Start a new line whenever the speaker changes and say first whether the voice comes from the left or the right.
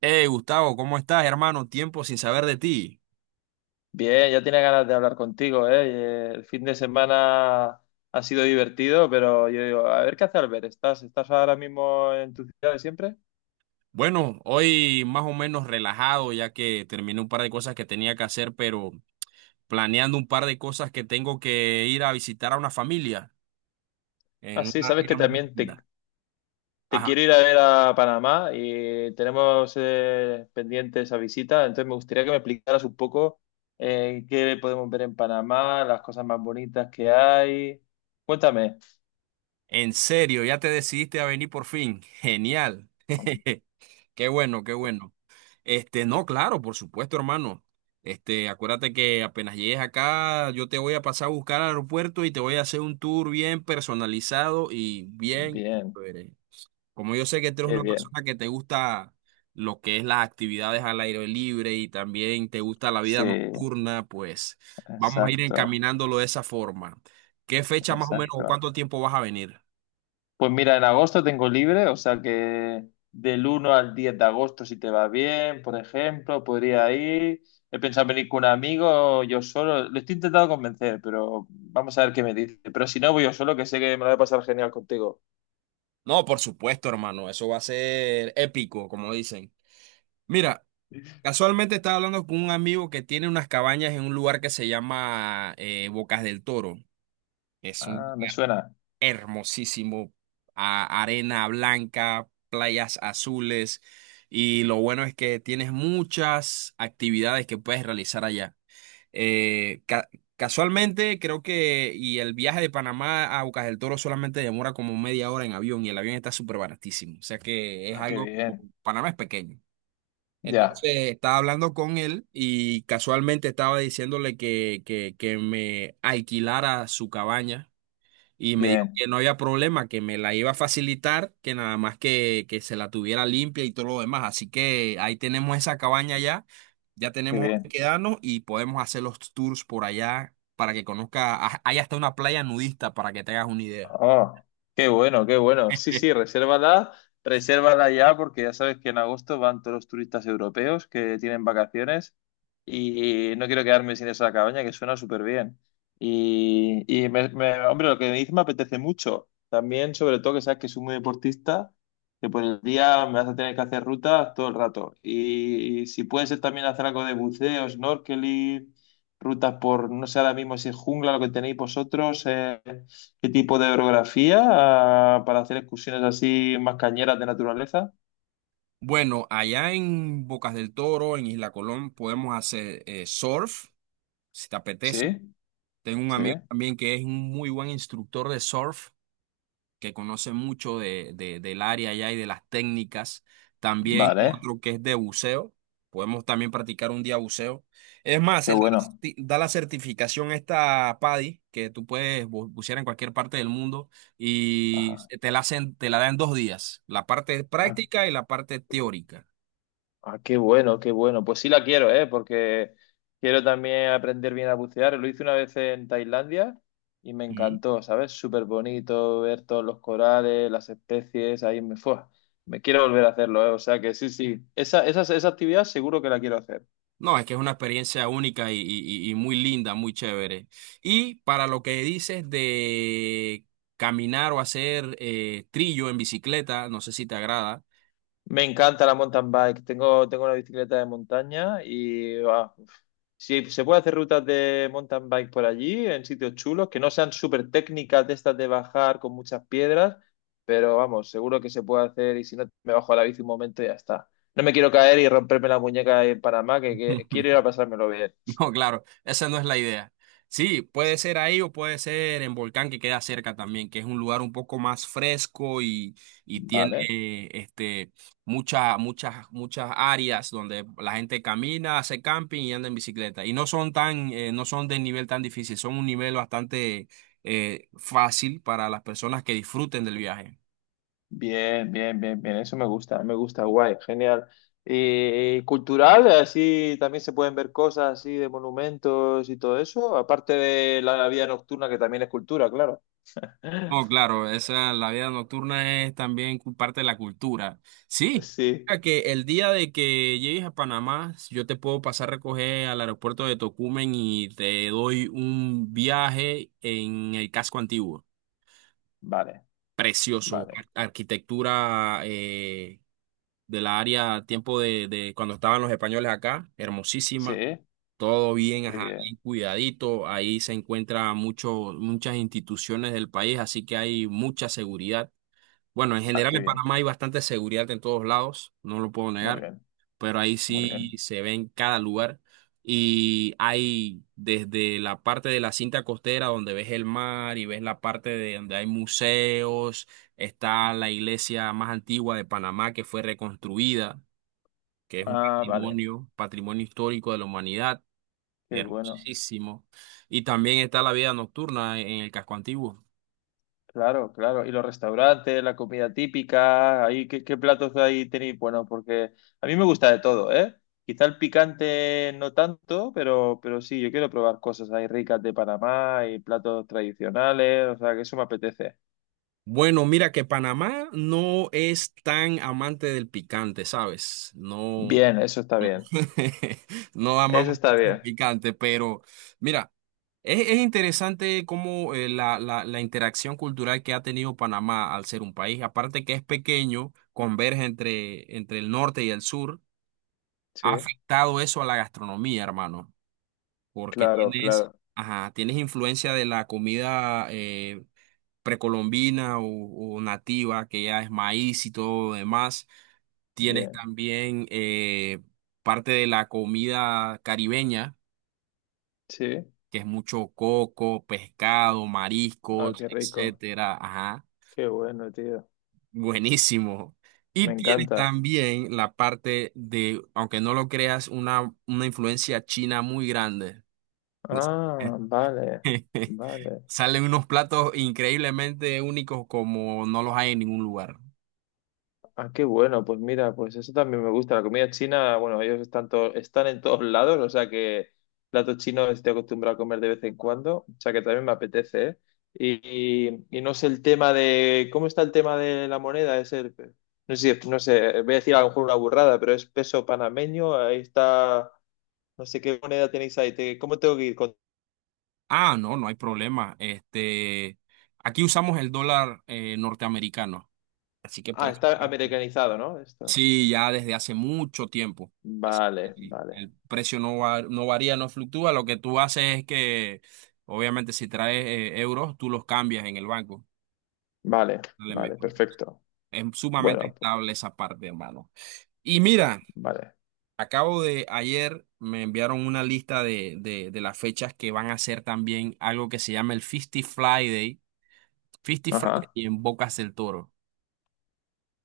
right: Hey Gustavo, ¿cómo estás, hermano? Tiempo sin saber de ti.
left: Bien, ya tenía ganas de hablar contigo, ¿eh? El fin de semana ha sido divertido, pero yo digo, a ver qué hace Albert, ¿estás ahora mismo en tu ciudad de siempre?
right: Bueno, hoy más o menos relajado ya que terminé un par de cosas que tenía que hacer, pero planeando un par de cosas que tengo que ir a visitar a una familia
left: Ah,
right: en
left: sí,
right: una
left: sabes
right: área
left: que
right: muy
left: también te,
right: linda.
left: te
right: Ajá,
left: quiero ir a ver a Panamá y tenemos pendiente esa visita, entonces me gustaría que me explicaras un poco qué podemos ver en Panamá, las cosas más bonitas que hay. Cuéntame.
right: en serio, ya te decidiste a venir por fin. Genial. Qué bueno, qué bueno. Este, no, claro, por supuesto, hermano. Este, acuérdate que apenas llegues acá, yo te voy a pasar a buscar al aeropuerto y te voy a hacer un tour bien personalizado y bien
left: Bien,
right: chévere. Como yo sé que tú eres
left: qué
right: una
left: bien.
right: persona que te gusta lo que es las actividades al aire libre y también te gusta la
left: Sí,
right: vida nocturna, pues vamos a ir
left: exacto,
right: encaminándolo de esa forma. ¿Qué fecha más o menos o
left: exacto.
right: cuánto tiempo vas a venir?
left: Pues mira, en agosto tengo libre, o sea que del 1 al 10 de agosto, si te va bien, por ejemplo, podría ir. He pensado venir con un amigo, yo solo. Lo estoy intentando convencer, pero vamos a ver qué me dice. Pero si no, voy yo solo, que sé que me lo voy a pasar genial contigo.
right: No, por supuesto, hermano, eso va a ser épico, como dicen. Mira. Casualmente estaba hablando con un amigo que tiene unas cabañas en un lugar que se llama Bocas del Toro. Es un
left: Ah, me
right: lugar
left: suena.
right: hermosísimo, arena blanca, playas azules y lo bueno es que tienes muchas actividades que puedes realizar allá. Eh, ca- casualmente creo que y el viaje de Panamá a Bocas del Toro solamente demora como media hora en avión y el avión está súper baratísimo. O sea que es
left: Ah, qué
right: algo,
left: bien.
right: Panamá es pequeño.
left: Ya,
right: Entonces estaba hablando con él y casualmente estaba diciéndole que me alquilara su cabaña y me dijo
left: bien,
right: que no había problema, que me la iba a facilitar, que nada más que se la tuviera limpia y todo lo demás. Así que ahí tenemos esa cabaña ya, ya
left: qué
right: tenemos donde
left: bien.
right: quedarnos y podemos hacer los tours por allá para que conozca, ah, hay hasta una playa nudista para que te hagas una idea.
left: Ah, qué bueno, qué bueno. Sí, sí, resérvala, resérvala ya porque ya sabes que en agosto van todos los turistas europeos que tienen vacaciones y no quiero quedarme sin esa cabaña que suena súper bien. Y, hombre, lo que me dices me apetece mucho. También, sobre todo, que sabes que soy muy deportista, que por el día me vas a tener que hacer rutas todo el rato. Y si puede ser también hacer algo de buceo, snorkeling, rutas por, no sé ahora mismo si es jungla lo que tenéis vosotros. ¿Qué tipo de orografía? Ah, para hacer excursiones así más cañeras de naturaleza.
right: Bueno, allá en Bocas del Toro, en Isla Colón, podemos hacer surf, si te apetece.
left: Sí,
right: Tengo un
left: sí.
right: amigo también que es un muy buen instructor de surf, que conoce mucho del área allá y de las técnicas. También
left: Vale,
right: otro que es de buceo. Podemos también practicar un día buceo. Es más,
left: qué
right: él da la
left: bueno.
right: da la certificación esta PADI, que tú puedes bucear en cualquier parte del mundo y
left: Ajá.
right: te la hacen, te la dan dos días, la parte
left: Ah,
right: práctica y la parte teórica.
left: ah, qué bueno, qué bueno. Pues sí la quiero, ¿eh? Porque quiero también aprender bien a bucear. Lo hice una vez en Tailandia y me encantó, ¿sabes? Súper bonito ver todos los corales, las especies, ahí me fue. Me quiero volver a hacerlo, ¿eh? O sea que sí, sí. Esa actividad seguro que la quiero hacer.
right: No, es que es una experiencia única y muy linda, muy chévere. Y para lo que dices de caminar o hacer trillo en bicicleta, no sé si te agrada.
left: Me encanta la mountain bike. Tengo una bicicleta de montaña y ah, si se puede hacer rutas de mountain bike por allí, en sitios chulos, que no sean súper técnicas de estas de bajar con muchas piedras, pero vamos, seguro que se puede hacer y si no, me bajo a la bici un momento y ya está. No me quiero caer y romperme la muñeca en Panamá, que quiero ir a pasármelo bien.
right: No, claro, esa no es la idea. Sí, puede ser ahí o puede ser en Volcán que queda cerca también, que es un lugar un poco más fresco y tiene
left: Vale.
right: muchas, muchas, muchas áreas donde la gente camina, hace camping y anda en bicicleta. Y no son tan, no son de nivel tan difícil, son un nivel bastante fácil para las personas que disfruten del viaje.
left: Bien, bien, bien, bien, eso me gusta, guay, genial. ¿Y cultural? Así también se pueden ver cosas así de monumentos y todo eso, aparte de la vida nocturna que también es cultura, claro.
right: No, claro, esa, la vida nocturna es también parte de la cultura. Sí,
left: Sí,
right: mira que el día de que llegues a Panamá, yo te puedo pasar a recoger al aeropuerto de Tocumen y te doy un viaje en el casco antiguo.
left: vale,
right: Precioso,
left: vale.
right: arquitectura de la área, tiempo de cuando estaban los españoles acá,
left: Sí,
right: hermosísima.
left: qué
right: Todo bien, ajá, bien
left: bien,
right: cuidadito. Ahí se encuentran muchas instituciones del país, así que hay mucha seguridad. Bueno, en
left: ah,
right: general
left: qué
right: en
left: bien,
right: Panamá hay bastante seguridad en todos lados, no lo puedo
left: muy
right: negar,
left: bien,
right: pero ahí
left: muy
right: sí
left: bien.
right: se ve en cada lugar y hay desde la parte de la cinta costera donde ves el mar y ves la parte de donde hay museos, está la iglesia más antigua de Panamá que fue reconstruida, que es un
left: Ah, vale,
right: patrimonio, patrimonio histórico de la humanidad,
left: qué bueno.
right: hermosísimo, y también está la vida nocturna en el casco antiguo.
left: Claro, claro. Y los restaurantes, la comida típica, ahí, ¿qué platos ahí tenéis? Bueno, porque a mí me gusta de todo, ¿eh? Quizá el picante no tanto, pero sí, yo quiero probar cosas ahí ricas de Panamá y platos tradicionales, o sea, que eso me apetece.
right: Bueno, mira que Panamá no es tan amante del picante, ¿sabes? No,
left: Bien, eso está
right: no
left: bien.
right: no
left: Eso
right: amamos
left: está
right: el
left: bien.
right: picante, pero mira, es interesante cómo la interacción cultural que ha tenido Panamá al ser un país, aparte que es pequeño, converge entre el norte y el sur,
left: Sí,
right: ha afectado eso a la gastronomía, hermano, porque
left: claro,
right: tienes,
left: claro.
right: ajá, tienes influencia de la comida. Precolombina o nativa, que ya es maíz y todo lo demás. Tienes
left: Bien,
right: también parte de la comida caribeña,
left: sí.
right: que es mucho coco, pescado,
left: Ah,
right: mariscos,
left: qué rico.
right: etcétera. Ajá,
left: Qué bueno, tío.
right: buenísimo.
left: Me
right: Y tienes
left: encanta.
right: también la parte de, aunque no lo creas, una influencia china muy grande.
left: Ah, vale, vale.
right: Salen unos platos increíblemente únicos como no los hay en ningún lugar.
left: Ah, qué bueno, pues mira, pues eso también me gusta. La comida china, bueno, ellos están, están en todos lados, o sea que plato chino estoy acostumbrado a comer de vez en cuando, o sea que también me apetece, ¿eh? Y, y no sé el tema de, ¿cómo está el tema de la moneda? Es el, no sé, si, no sé, voy a decir a lo mejor una burrada, pero es peso panameño, ahí está, no sé qué moneda tenéis ahí, ¿cómo tengo que ir con...
right: Ah, no, no hay problema. Este, aquí usamos el dólar norteamericano, así que por
left: Ah,
right: eso.
left: está americanizado, ¿no? Esto.
right: Sí, ya desde hace mucho tiempo. Así que
left: Vale,
right: sí,
left: vale,
right: el precio no varía, no fluctúa. Lo que tú haces es que, obviamente, si traes euros, tú los cambias en el banco.
left: vale,
right: Dale, me-
left: vale, perfecto.
right: Es sumamente
left: Bueno, pues,
right: estable esa parte, hermano. Y mira,
left: vale.
right: acabo de ayer me enviaron una lista de las fechas que van a hacer también algo que se llama el 50 Friday Fifty Friday
left: Ajá.
right: y en Bocas del Toro.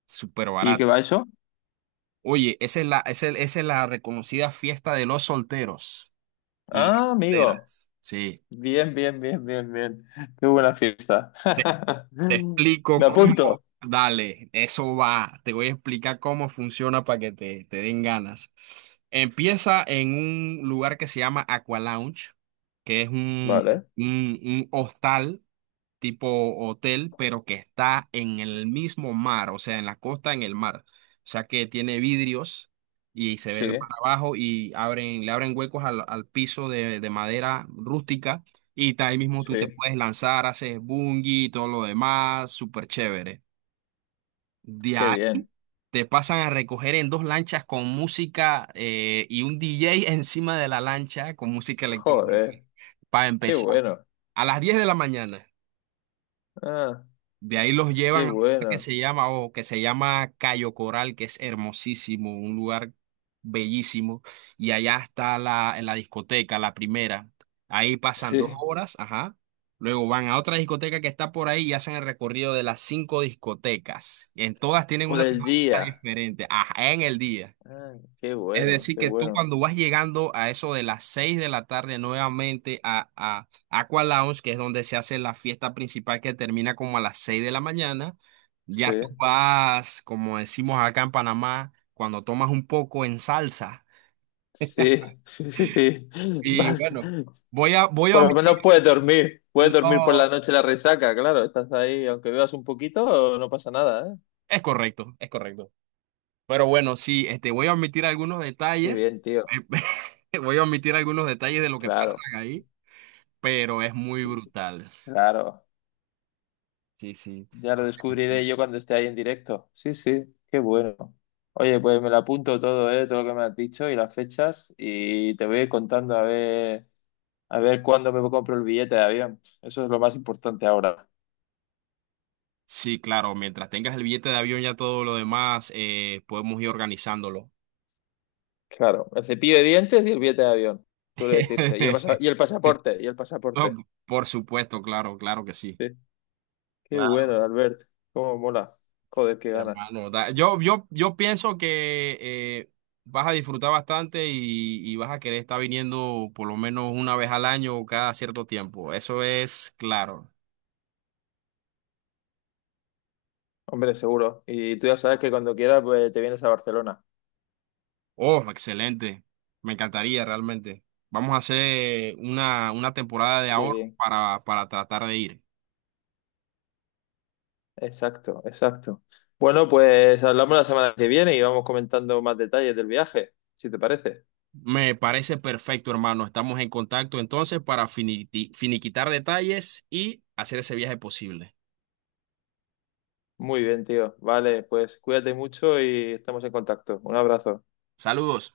right: Súper
left: ¿Y qué
right: barato.
left: va eso?
right: Oye, esa es la reconocida fiesta de los solteros y las
left: Ah, amigo.
right: solteras. Sí.
left: Bien, bien, bien, bien, bien. Qué buena fiesta.
right: Te, Te explico
left: Me
right: cómo.
left: apunto.
right: Dale, eso va. Te voy a explicar cómo funciona para que te den ganas. Empieza en un lugar que se llama Aqua Lounge, que es
left: Vale.
right: un hostal tipo hotel, pero que está en el mismo mar, o sea, en la costa, en el mar. O sea, que tiene vidrios y se ve
left: Sí,
right: el mar abajo y abren, le abren huecos al piso de madera rústica y ahí mismo tú te
left: sí.
right: puedes lanzar, haces bungee y todo lo demás, súper chévere. De
left: Qué
right: ahí
left: bien.
right: te pasan a recoger en dos lanchas con música y un DJ encima de la lancha con música electrónica
left: Joder.
right: para
left: Qué
right: empezar
left: bueno.
right: a las 10 de la mañana.
left: Ah,
right: De ahí los
left: qué
right: llevan a un lugar que
left: bueno.
right: se llama, o que se llama Cayo Coral, que es hermosísimo, un lugar bellísimo. Y allá está la, en la discoteca, la primera. Ahí pasan dos
left: Sí.
right: horas, ajá. Luego van a otra discoteca que está por ahí y hacen el recorrido de las cinco discotecas. En todas tienen
left: Por
right: una
left: el
right: temática
left: día.
right: diferente, ajá, en el día.
left: Ah, qué
right: Es
left: bueno,
right: decir,
left: qué
right: que tú
left: bueno.
right: cuando vas llegando a eso de las 6 de la tarde nuevamente a Aqua Lounge, que es donde se hace la fiesta principal que termina como a las 6 de la mañana,
left: Sí,
right: ya tú vas, como decimos acá en Panamá, cuando tomas un poco en salsa.
left: sí, sí, sí, sí.
right: Y
left: Vas que-
right: bueno, voy a
left: Por lo
right: omitir,
left: menos puedes dormir. Puedes dormir por
right: no,
left: la noche la resaca, claro. Estás ahí, aunque bebas un poquito, no pasa nada, ¿eh?
right: es correcto, es correcto. Pero bueno, sí, este, voy a omitir algunos
left: Qué bien,
right: detalles,
left: tío.
right: voy a omitir algunos detalles de lo que pasa
left: Claro.
right: ahí, pero es muy brutal.
left: Claro,
right: Sí, sí.
left: ya lo descubriré
right: Sí.
left: yo cuando esté ahí en directo. Sí, sí, qué bueno. Oye, pues me lo apunto todo, todo lo que me has dicho y las fechas y te voy a ir contando a ver cuándo me compro el billete de avión. Eso es lo más importante ahora.
right: Sí, claro, mientras tengas el billete de avión ya todo lo demás, podemos ir organizándolo.
left: Claro, el cepillo de dientes y el billete de avión, suele decirse. Y y el pasaporte, y el
right: No,
left: pasaporte.
right: por supuesto, claro, claro que sí.
left: Sí, qué
right: Claro.
left: bueno, Albert. Cómo mola.
right: Sí,
left: Joder, qué ganas.
right: hermano. Yo pienso que eh, vas a disfrutar bastante y vas a querer estar viniendo por lo menos una vez al año o cada cierto tiempo. Eso es claro.
left: Hombre, seguro. Y tú ya sabes que cuando quieras, pues, te vienes a Barcelona.
right: Oh, excelente. Me encantaría realmente. Vamos a hacer una temporada de
left: Qué
right: ahorro
left: bien.
right: para tratar de ir.
left: Exacto, exacto. Bueno, pues hablamos la semana que viene y vamos comentando más detalles del viaje, si te parece.
right: Me parece perfecto, hermano. Estamos en contacto entonces para finiquitar detalles y hacer ese viaje posible.
left: Muy bien, tío. Vale, pues cuídate mucho y estamos en contacto. Un abrazo.
right: Saludos.